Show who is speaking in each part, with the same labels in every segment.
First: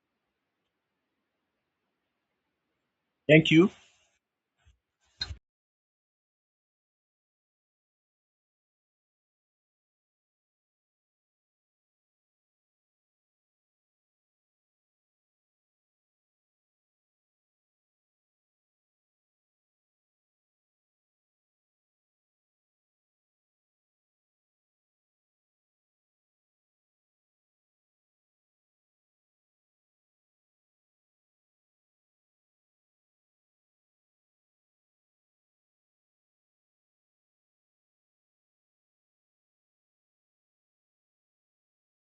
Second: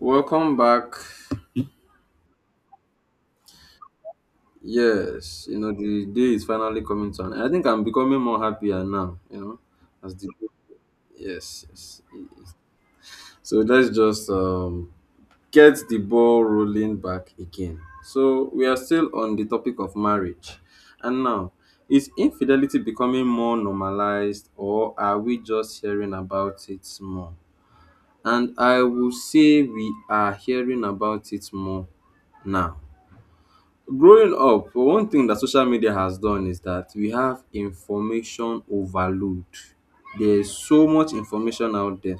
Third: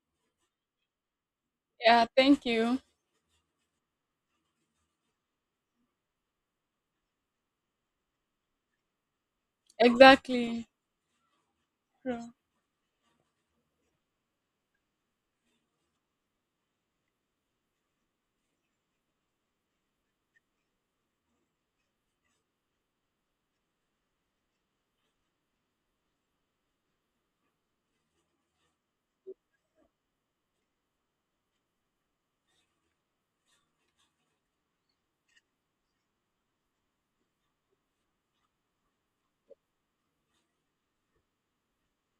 Speaker 1: Welcome back.
Speaker 2: Yeah, thank you.
Speaker 3: Thank you.
Speaker 1: Yes, you know the day is finally coming to an end. I think I'm becoming more happier now. You know, as the
Speaker 2: Exactly.
Speaker 1: yes, yes.
Speaker 2: True.
Speaker 1: So let's just get the ball rolling back again. So we are still on the topic of marriage, and now is infidelity becoming more normalized, or are we just hearing about it more? And I will say we are hearing about it more now. Growing up, one thing that social media has done is that we have information overload. There's so much information out there.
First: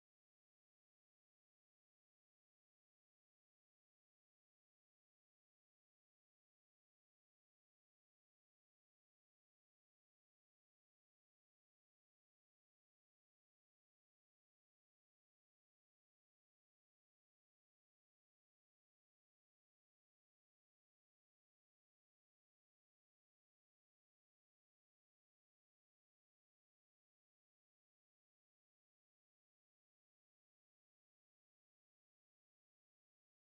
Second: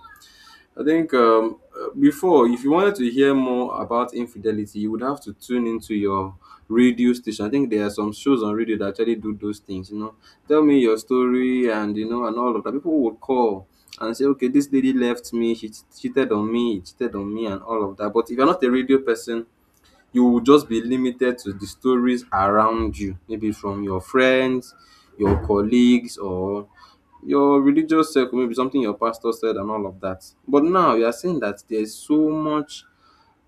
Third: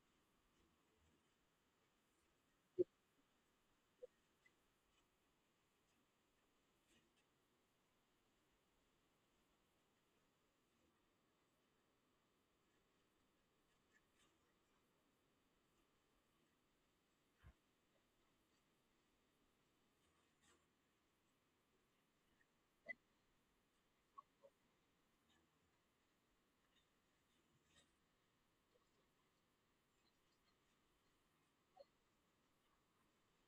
Speaker 1: I think before, if you wanted to hear more about infidelity, you would have to tune into your radio station. I think there are some shows on radio that actually do those things. You know, tell me your story, and you know, and all of that. People would call and say, "Okay, this lady left me. She cheated on me. He Cheated on me, and all of that." But if you're not a radio person, you will just be limited to the stories around you, maybe from your friends, your colleagues, or your religious circle, maybe something your pastor said, and all of that. But now you are saying that there's so much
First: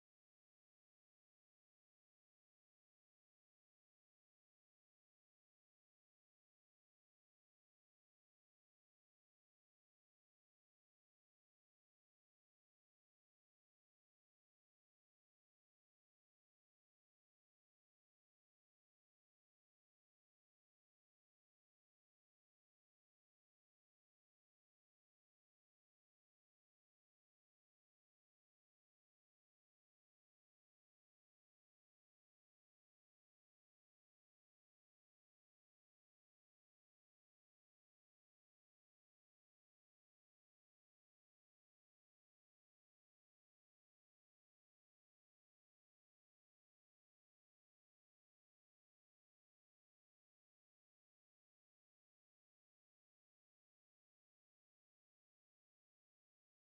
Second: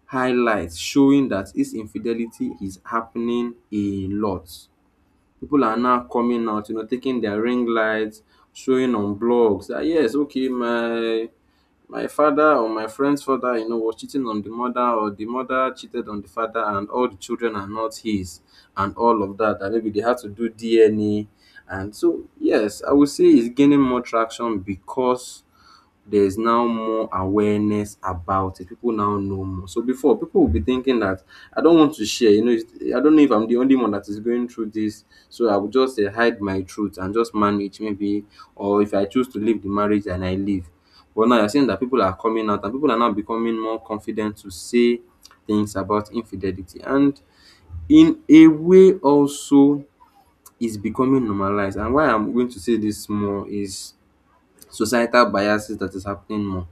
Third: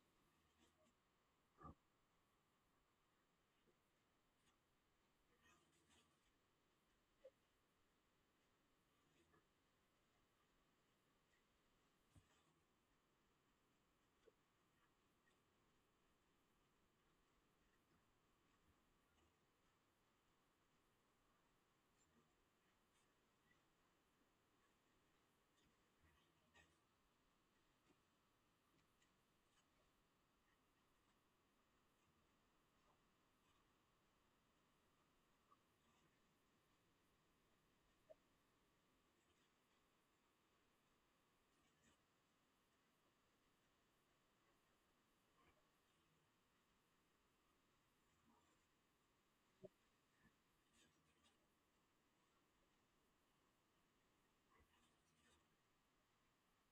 Speaker 1: highlights showing that his infidelity is happening a lot. People are now coming out, you know, taking their ring lights, showing on blogs that yes, okay, my father or my friend's father, you know, was cheating on the mother, or the mother cheated on the father, and all the children are not his, and all of that. That maybe they had to do DNA, and so yes, I would say it's gaining more traction because there is now more awareness about it. People now know more. So before, people will be thinking that I don't want to share. You know, it's, I don't know if I'm the only one that is going through this. So I will just hide my truth and just manage maybe. Or if I choose to leave the marriage, and I leave. But now you're seeing that people are coming out and people are now becoming more confident to say things about infidelity. And in a way, also, is becoming normalized. And why I'm going to say this more is societal biases that is happening more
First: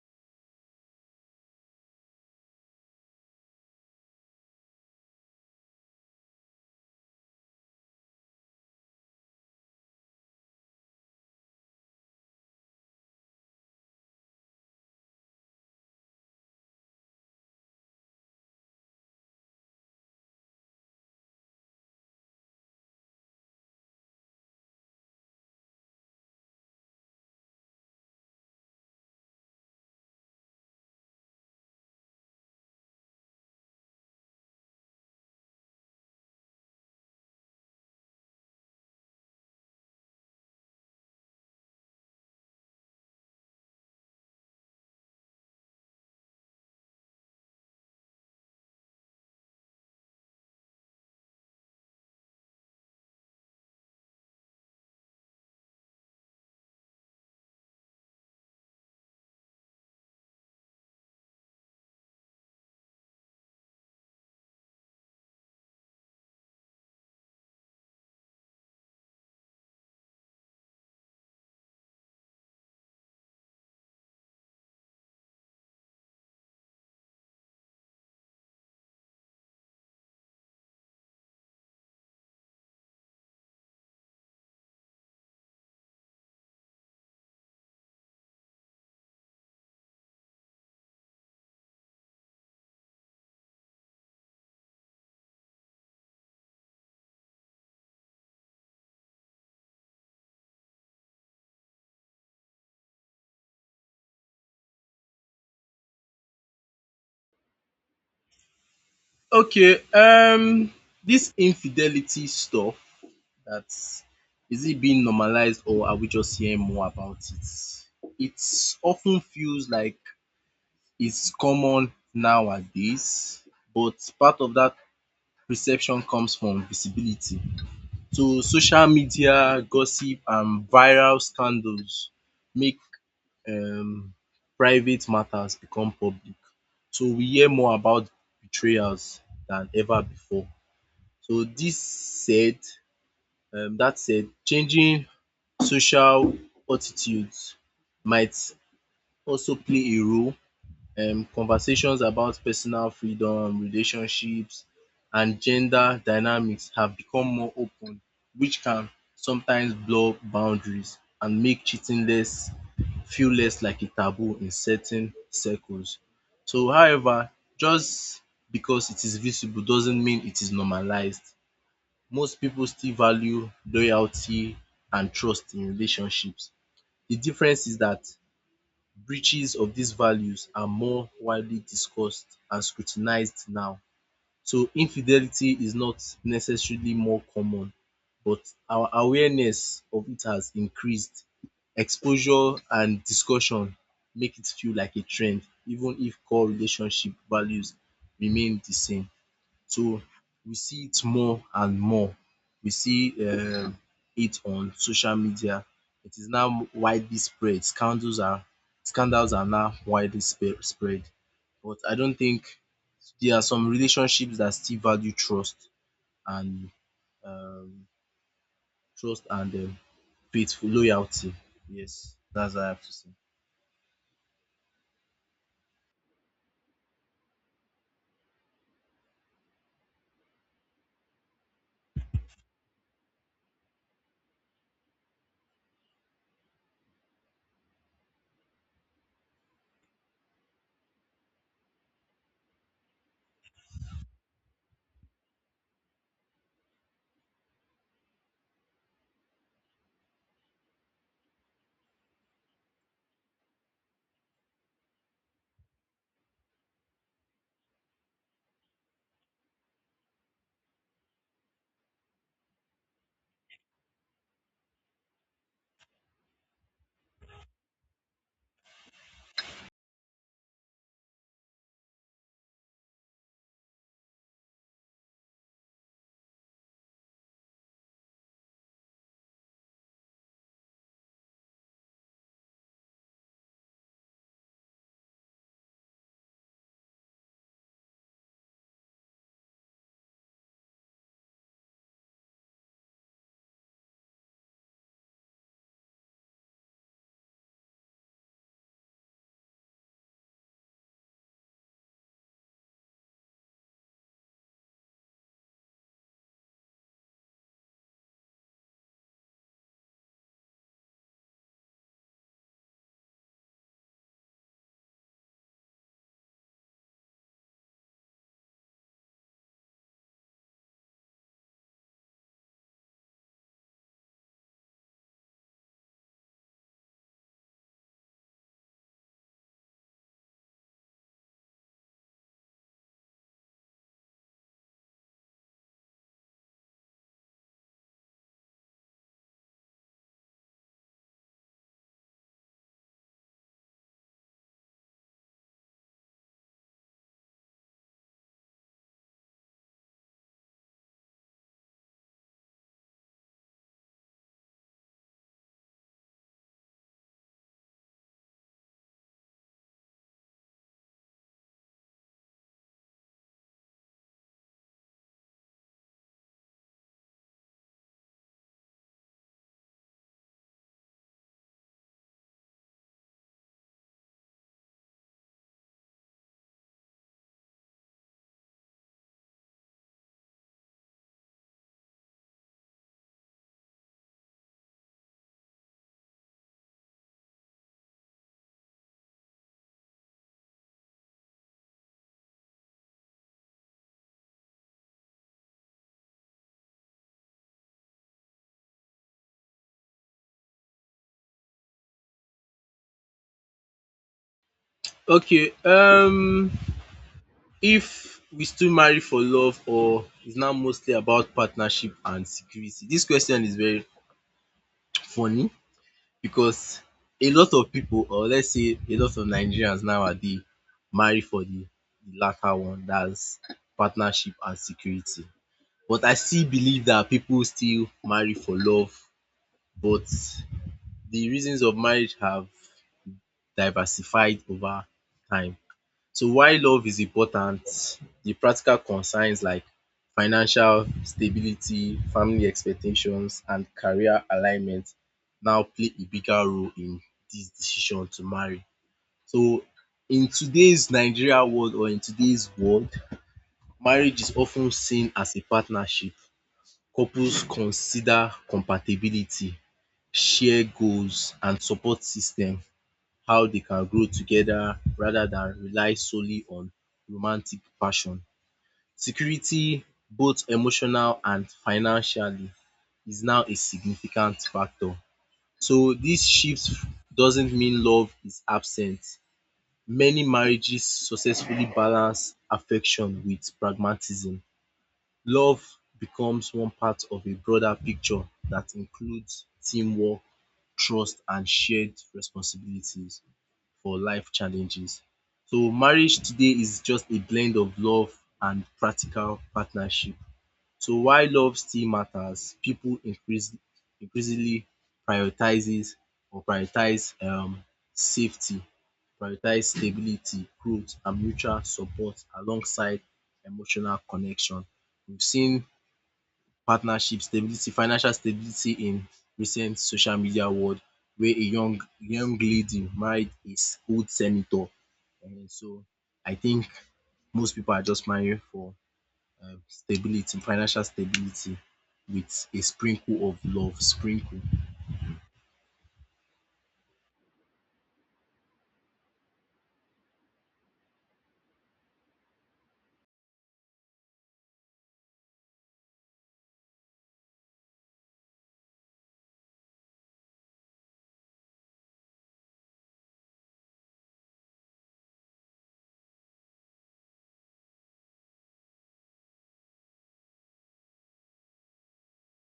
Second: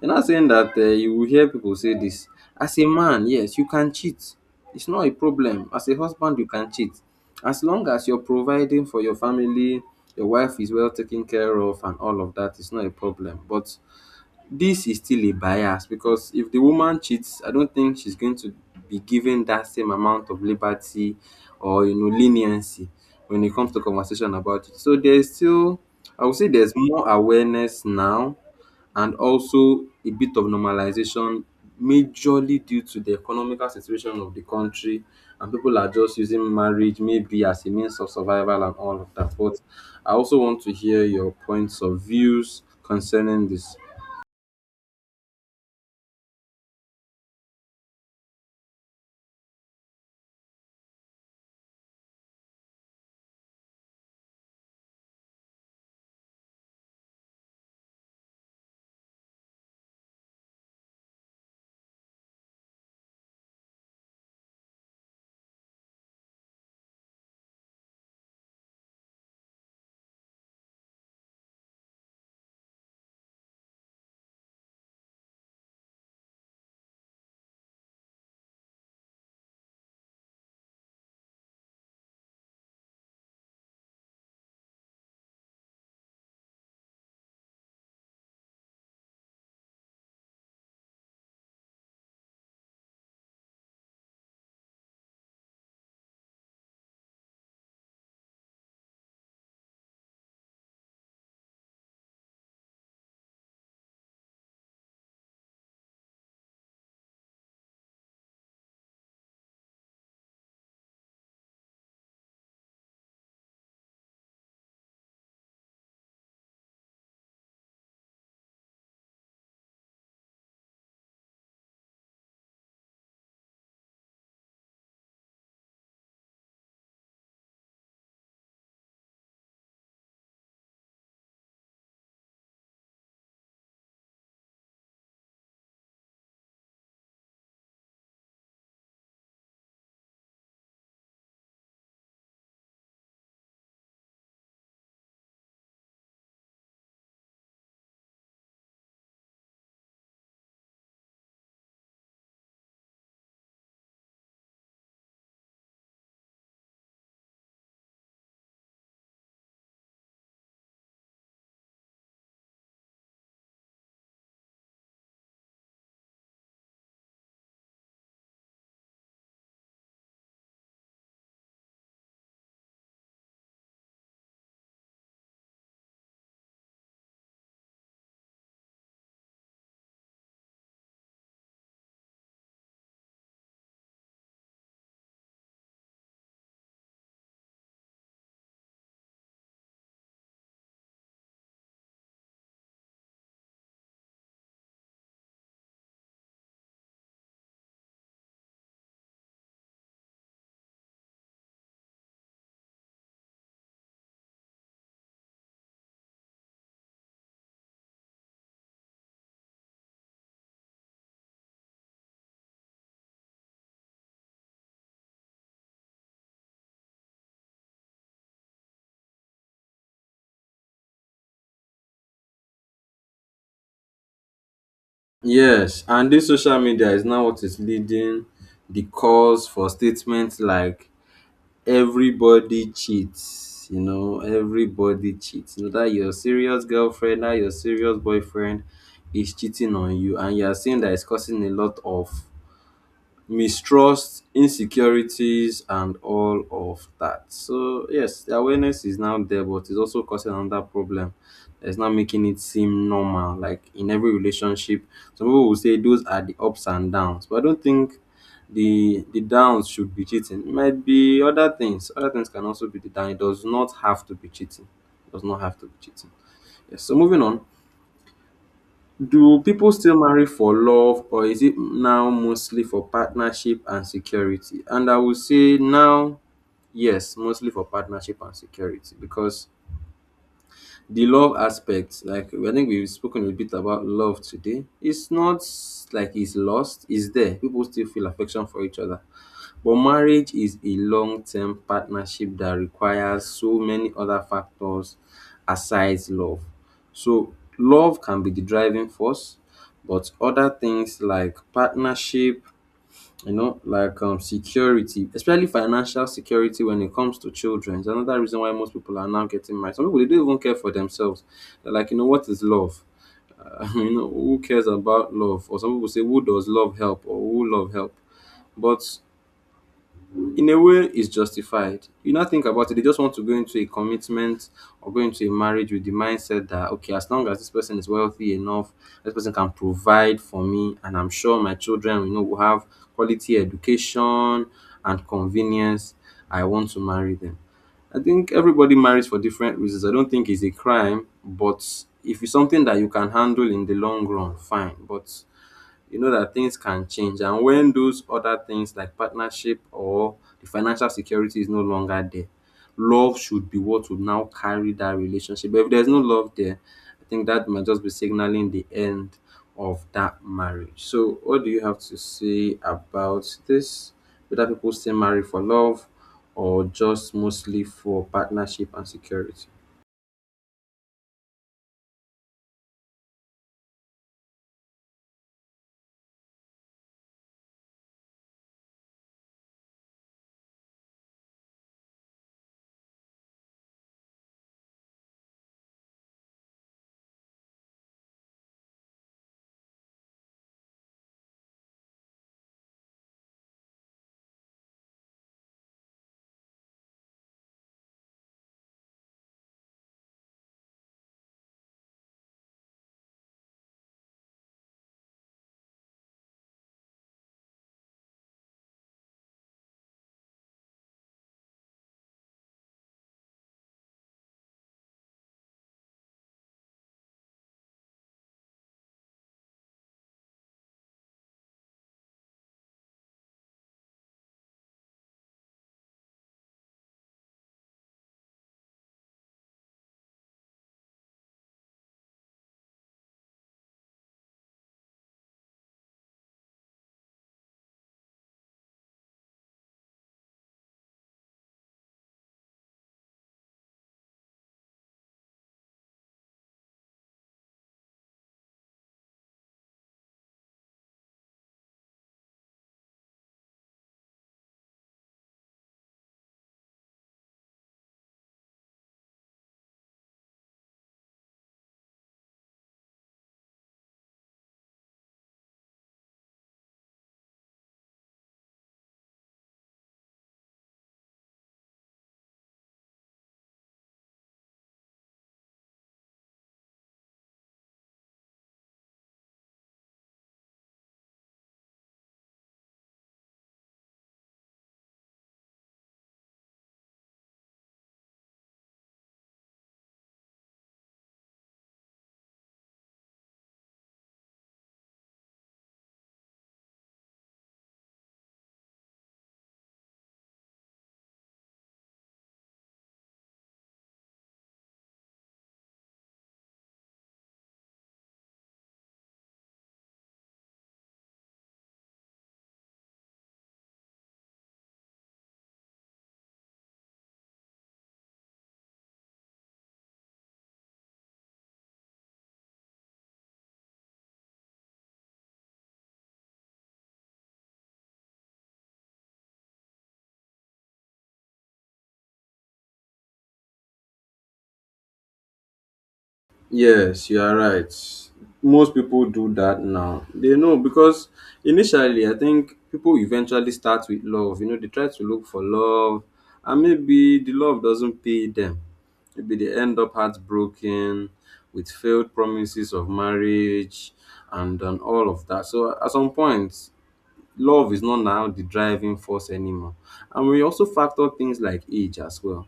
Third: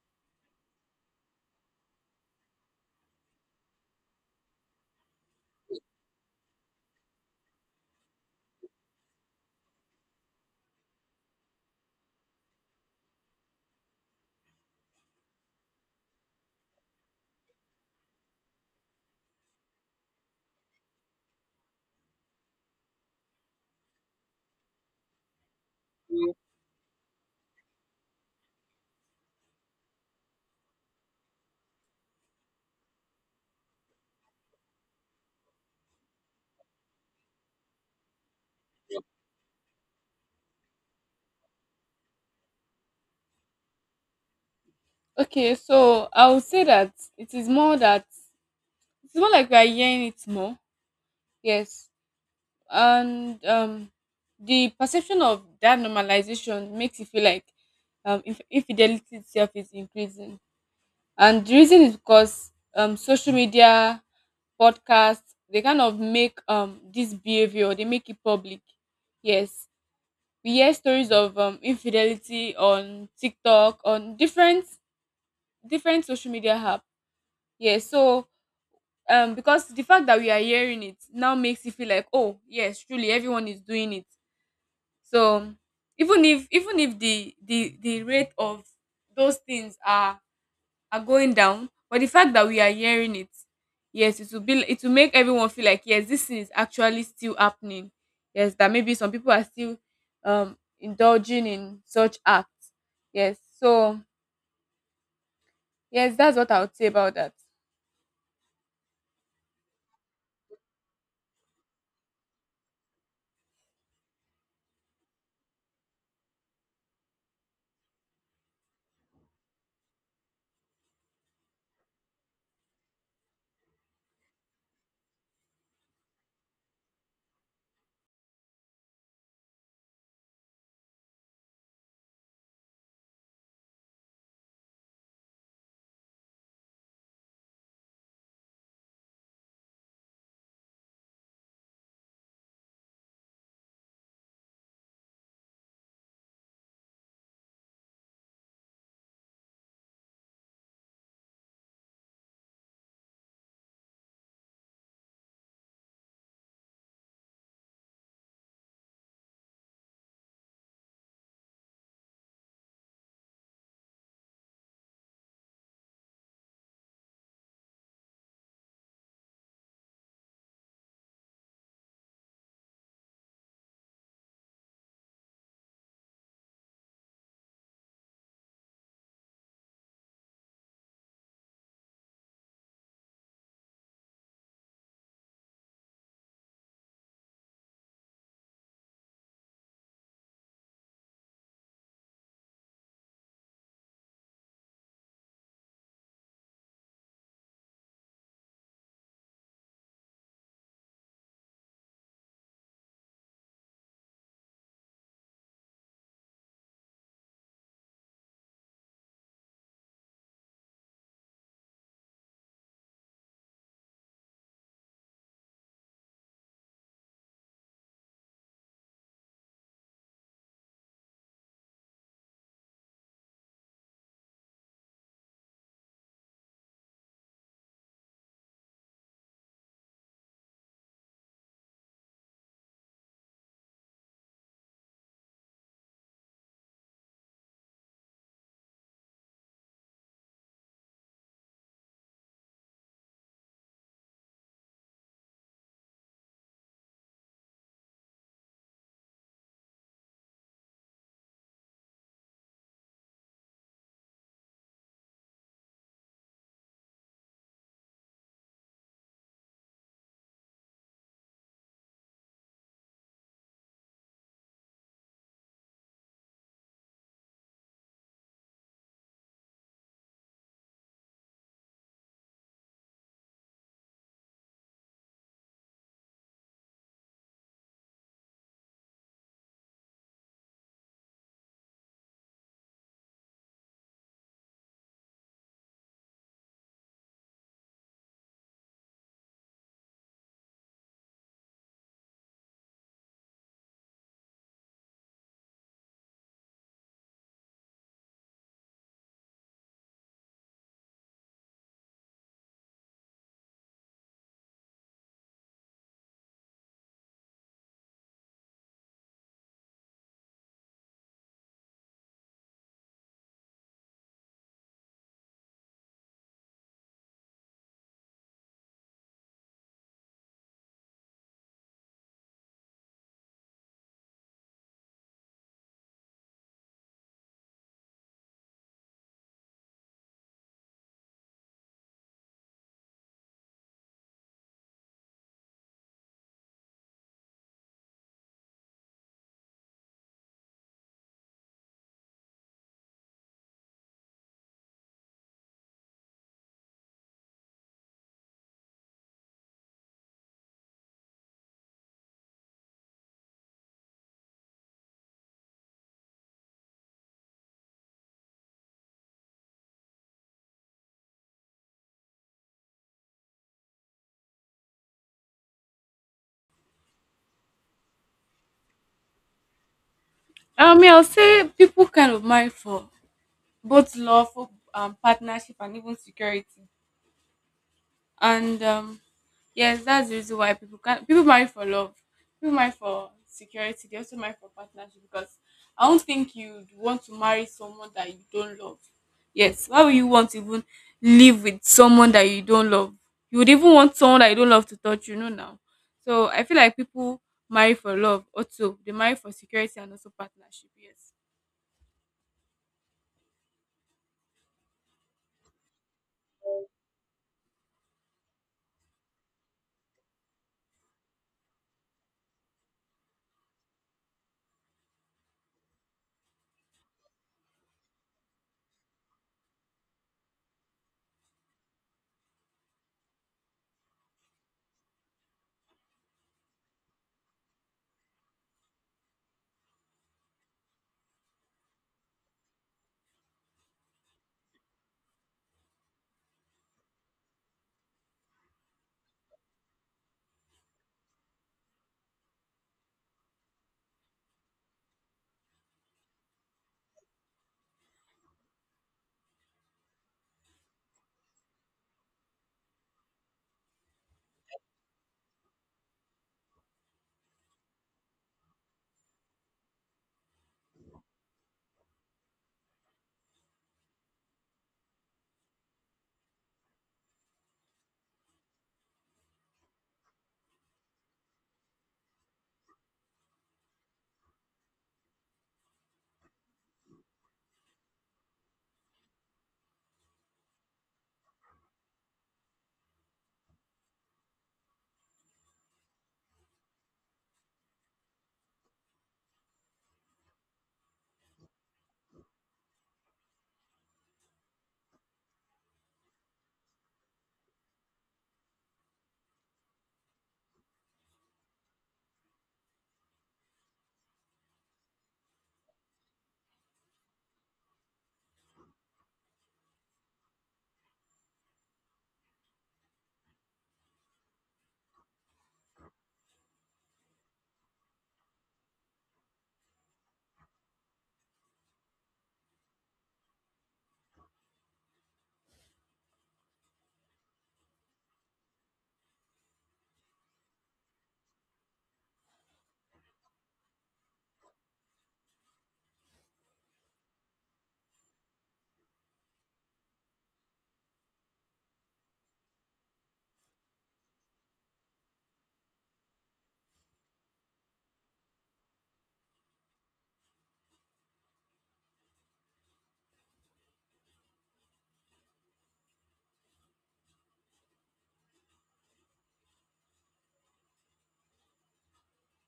Speaker 1: you're not saying that you will hear people say this. As a man, yes, you can cheat. It's not a problem. As a husband, you can cheat. As long as you're providing for your family, your wife is well taken care of, and all of that, it's not a problem. But this is still a bias because if the woman cheats, I don't think she's going to be given that same amount of liberty or you know leniency when it comes to conversation about it. So there's still, I would say, there's more awareness now, and also a bit of normalization, majorly due to the economical situation of the country, and people are just using marriage maybe as a means of survival and all of that. But I also want to hear your points of views concerning this.
Speaker 2: Okay, so I would say that it is more that it's more like we are hearing it more. Yes. And the perception of that normalization makes you feel like infidelity itself is increasing. And the reason is because social media, podcasts, they kind of make this behavior, they make it public. Yes. We hear stories of infidelity on TikTok, on different social media app. Yeah, so because the fact that we are hearing it now makes you feel like, oh yes, truly everyone is doing it. So even if the rate of those things are going down, but the fact that we are hearing it, yes, it will make everyone feel like, yes, this thing is actually still happening. Yes, that maybe some people are still indulging in such acts. Yes. So yes, that's what I would say about that.
Speaker 3: Okay, this infidelity stuff that's is it being normalized or are we just hearing more about it? It often feels like it's common nowadays, but part of that perception comes from visibility. So social media, gossip and viral scandals make um private matters become public. So we hear more about betrayals than ever before. So that said, changing social attitudes might also play a role. Conversations about personal freedom, relationships and gender dynamics have become more open, which can sometimes blur boundaries and make cheating less feel less like a taboo in certain circles. So however, just because it is visible doesn't mean it is normalized. Most people still value loyalty and trust in relationships. The difference is that breaches of these values are more widely discussed and scrutinized now. So infidelity is not necessarily more common, but our awareness of it has increased. Exposure and discussion make it feel like a trend even if core relationship values remain the same. So we see it more and more. We see it on social media. It is now widely spread. Scandals are now widely spread. But I don't think. There are some relationships that still value and um, trust and faithful loyalty. Yes, that's what I have to say.
Speaker 1: Yes, and this social media is now what is leading the calls for statements like everybody cheats, you know, everybody cheats. You know that your serious girlfriend, that your serious boyfriend is cheating on you, and you are seeing that it's causing a lot of mistrust, insecurities, and all of that. So yes, the awareness is now there, but it's also causing another problem. It's not making it seem normal. Like in every relationship, some people will say those are the ups and downs, but I don't think the downs should be cheating. It might be other things. Other things can also be the down. It does not have to be cheating. It does not have to be cheating. Yes. So moving on. Do people still marry for love or is it now mostly for partnership and security? And I would say now, yes, mostly for partnership and security because the love aspect, like I think we've spoken a bit about love today, it's not like it's lost, it's there. People still feel affection for each other but marriage is a long-term partnership that requires so many other factors aside love. So love can be the driving force, but other things like partnership, you know, like security, especially financial security when it comes to children. Is another reason why most people are now getting married. Some people they don't even care for themselves. They're like, you know, what is love? You know, who cares about love? Or some people say, who does love help? Or who love help? But in a way is justified. You now think about it, they just want to go into a commitment or go into a marriage with the mindset that okay, as long as this person is wealthy enough, this person can provide for me, and I'm sure my children you know will have quality education and convenience. I want to marry them. I think everybody marries for different reasons. I don't think it's a crime, but if it's something that you can handle in the long run, fine. But you know that things can change. And when those other things like partnership or the financial security is no longer there, love should be what will now carry that relationship. But if there's no love there, I think that might just be signaling the end of that marriage. So, what do you have to say about this? Whether people still marry for love or just mostly for partnership and security?
Speaker 2: Yeah, I'll say people kind of marry for both love, for partnership and even security. And yes, that's the reason why people marry for love, people marry for security, they also marry for partnership. Because I don't think you'd want to marry someone that you don't love. Yes, why would you want to even live with someone that you don't love? You would even want someone that you don't love to touch you know now. So I feel like people marry for love, also they marry for security and also partnership. Yes.
Speaker 3: Okay, if we still marry for love or is now mostly about partnership and security. This question is very funny because a lot of pipu, or let's say a lot of Nigerians nowadays, marry for the latter one, dat's partnership and security. But I still believe dat pipu still marry for love, but the reasons of marriage have diversified over time. So why love is important, the practical concerns like financial stability, family expectations and career alignment now play a bigger role in dis decision to marry. So in today's Nigeria world, or in today's world, marriage is of ten seen as a partnership. Couples consider compatibility, share goals and support system, how they can grow together rather than rely solely on romantic passion. Security, both emotional and financially, is now a significant factor. So this shift doesn't mean love is absent. Many marriages successfully balance affection with pragmatism. Love becomes one part of a broader picture that includes teamwork, trust, and shared responsibilities for life challenges. So marriage today is just a blend of love and practical partnership. So while love still matters, people increase increasingly prioritizes prioritize safety, prioritize stability, growth and mutual support alongside emotional connection. We've seen partnership stability, financial stability in recent social media world where a young lady married a old senator. And so I think most people are just marrying for stability, financial stability with a sprinkle of love sprinkle.
Speaker 1: Yes, you are right. Most people do that now. They know because initially, I think people eventually start with love. You know, they try to look for love, and maybe the love doesn't pay them. Maybe they end up heartbroken with failed promises of marriage and all of that. So, at some point, love is not now the driving force anymore. And we also factor things like age as well.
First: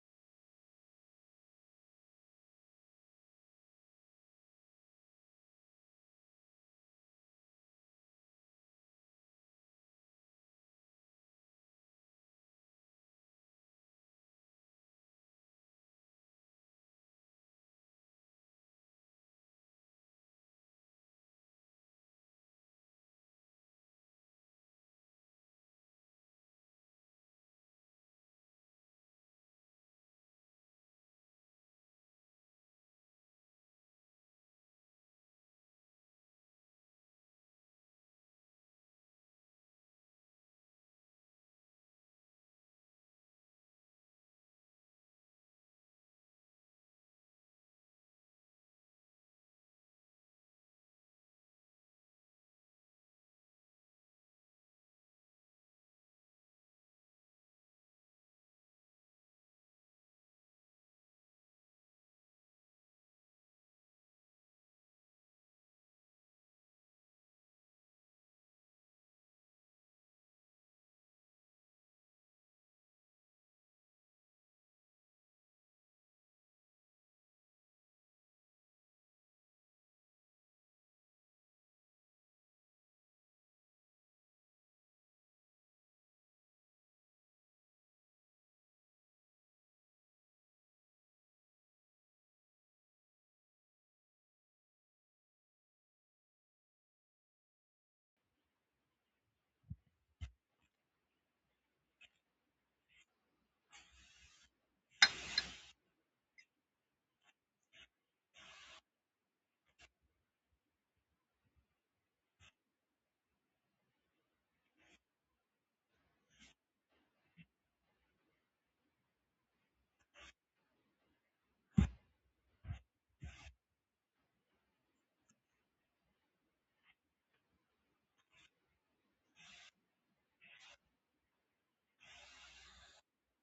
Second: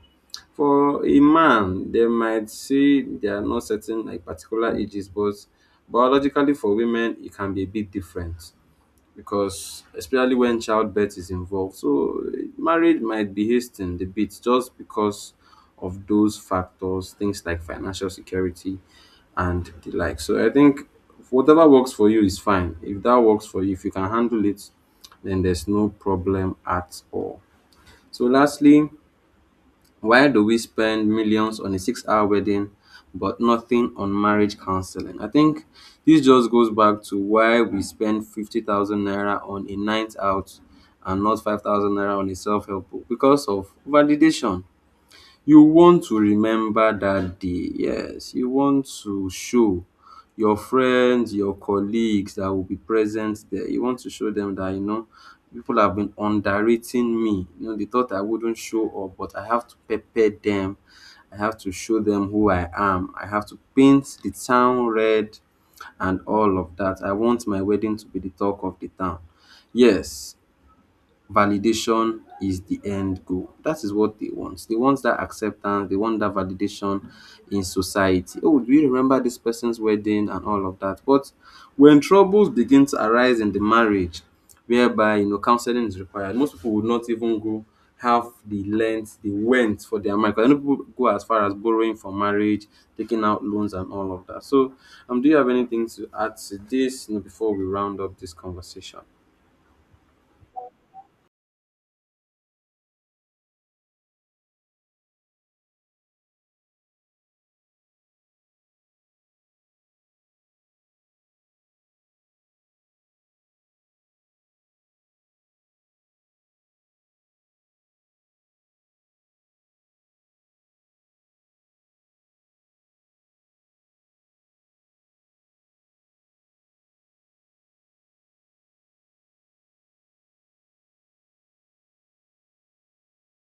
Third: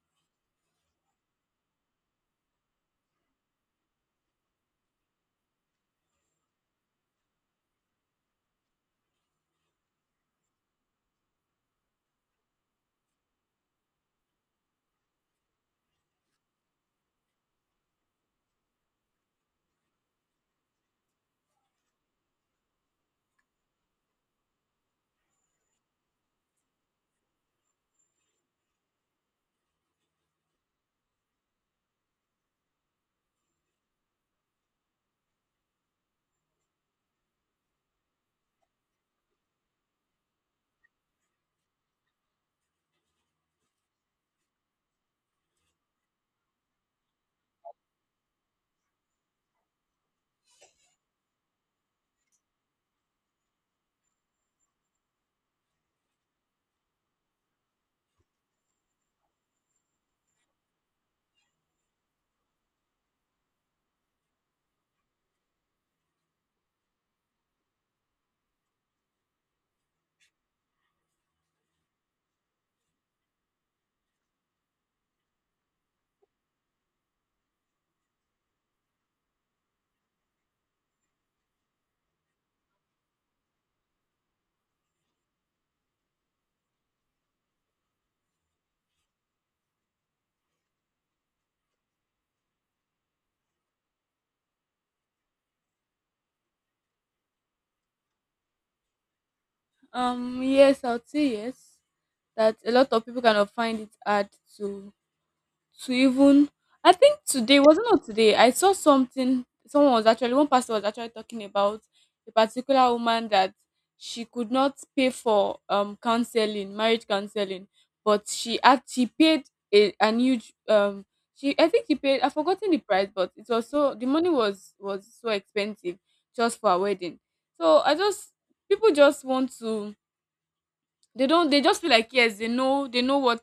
Speaker 1: For a man, they might say they are not certain like particular ages, but biologically for women, it can be a bit different because especially when childbirth is involved. So eh, marriage might be hastened a bit just because of those factors, things like financial security and the like. So I think whatever works for you is fine. If that works for you, if you can handle it, then there's no problem at all. So lastly, why do we spend millions on a 6-hour wedding but nothing on marriage counseling? I think this just goes back to why we spend 50,000 naira on a night out and not 5,000 naira on a self help book because of validation. You want to remember that day. Yes, you want to show your friends, your colleagues that will be present there. You want to show them that, you know, people have been underrating me. You know, they thought I wouldn't show up, but I have to pepper them. I have to show them who I am. I have to paint the town red and all of that. I want my wedding to be the talk of the town. Yes, validation is the end goal. That is what they want. They want that acceptance, they want that validation in society. Oh, do you remember this person's wedding and all of that? But when troubles begin to arise in the marriage, whereby you know counseling is required, most people would not even go have the length they went for their marriage. I know people go as far as borrowing for marriage, taking out loans and all of that. So do you have anything to add to this you know, before we round up this conversation?
Speaker 2: Yes, I'll say yes, that a lot of people kind of find it hard to to even I think today, was it not today, I saw something. Someone was actually, one pastor was actually talking about a particular woman that she could not pay for counseling, marriage counseling, but she paid a an huge she, I think she paid, I've forgotten the price, but it was so, the money was so expensive just for a wedding. So I just people just want to, they don't, they just feel like yes, they know,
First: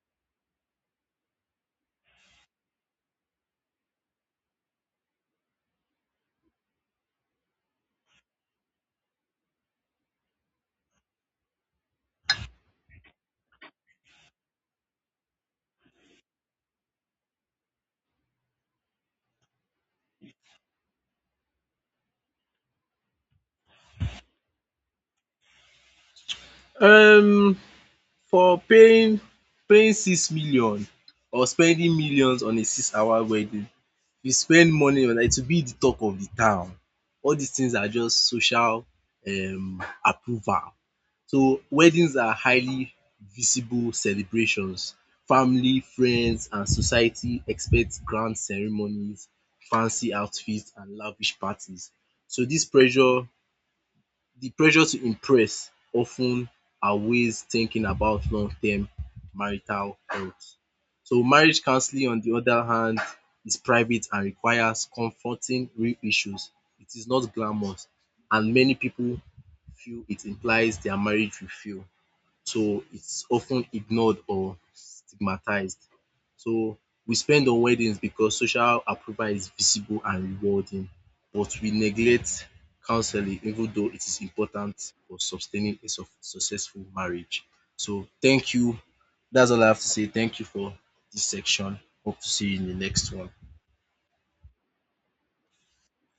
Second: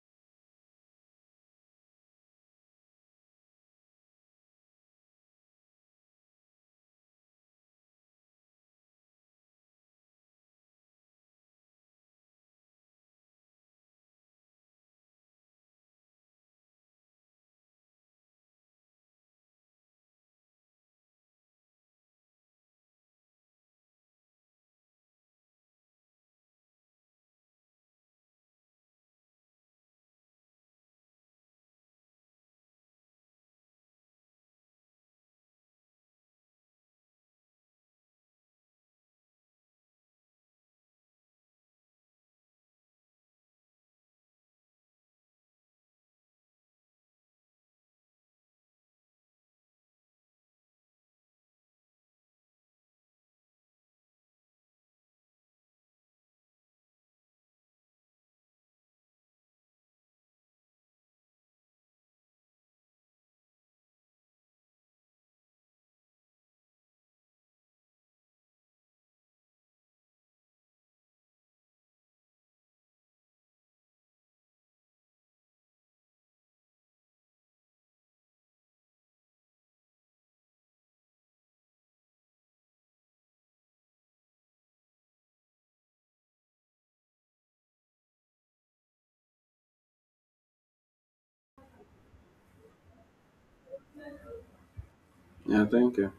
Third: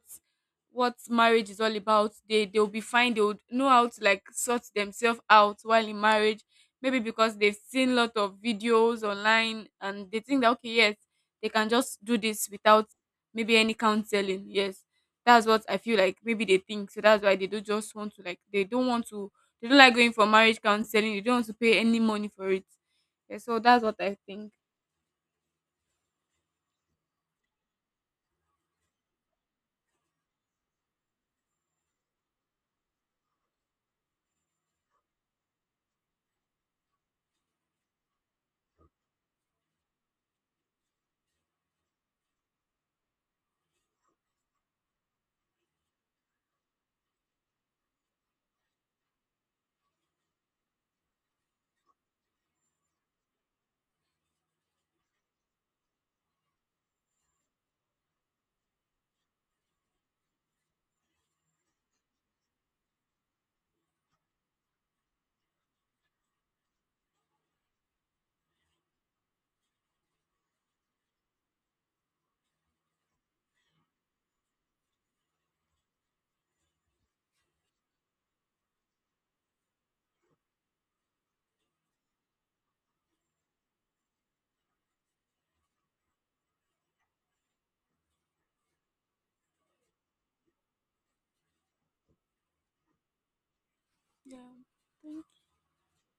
Speaker 2: what marriage is all about, they'll be fine, they would know how to like sort themselves out while in marriage, maybe because they've seen a lot of videos online, and they think that okay, yes, they can just do this without maybe any counseling. Yes, that's what I feel like, maybe they think so. That's why they don't just want to like, they don't want to, they don't like going for marriage counseling, they don't want to pay any money for it. Yeah, so that's what I think.
Speaker 3: Um for paying 6 million or spending millions on a 6-hour wedding, you spend morning or night, you be the talk of the town. All dis things are just social approval. So weddings are highly visible celebrations. Family, friends and society expect grand ceremonies, fancy outfits and lavish parties. So dis pressure The pressure to impress of ten outweighs thinking about long term marital health. So marriage counseling on the other hand is private and requires confronting real issues. It is not glamorous and many pipu feel it implies their marriage will fail. So it's often ignored or stigmatized. So we spend on weddings because social approval is visible and rewarding, but we neglect counseling even though it is important for sustaining a successful marriage. So thank you. That's all I have to say. Thank you for this section. Hope to see you in the next one.
Speaker 2: Yeah.
Speaker 1: Yeah, thank you.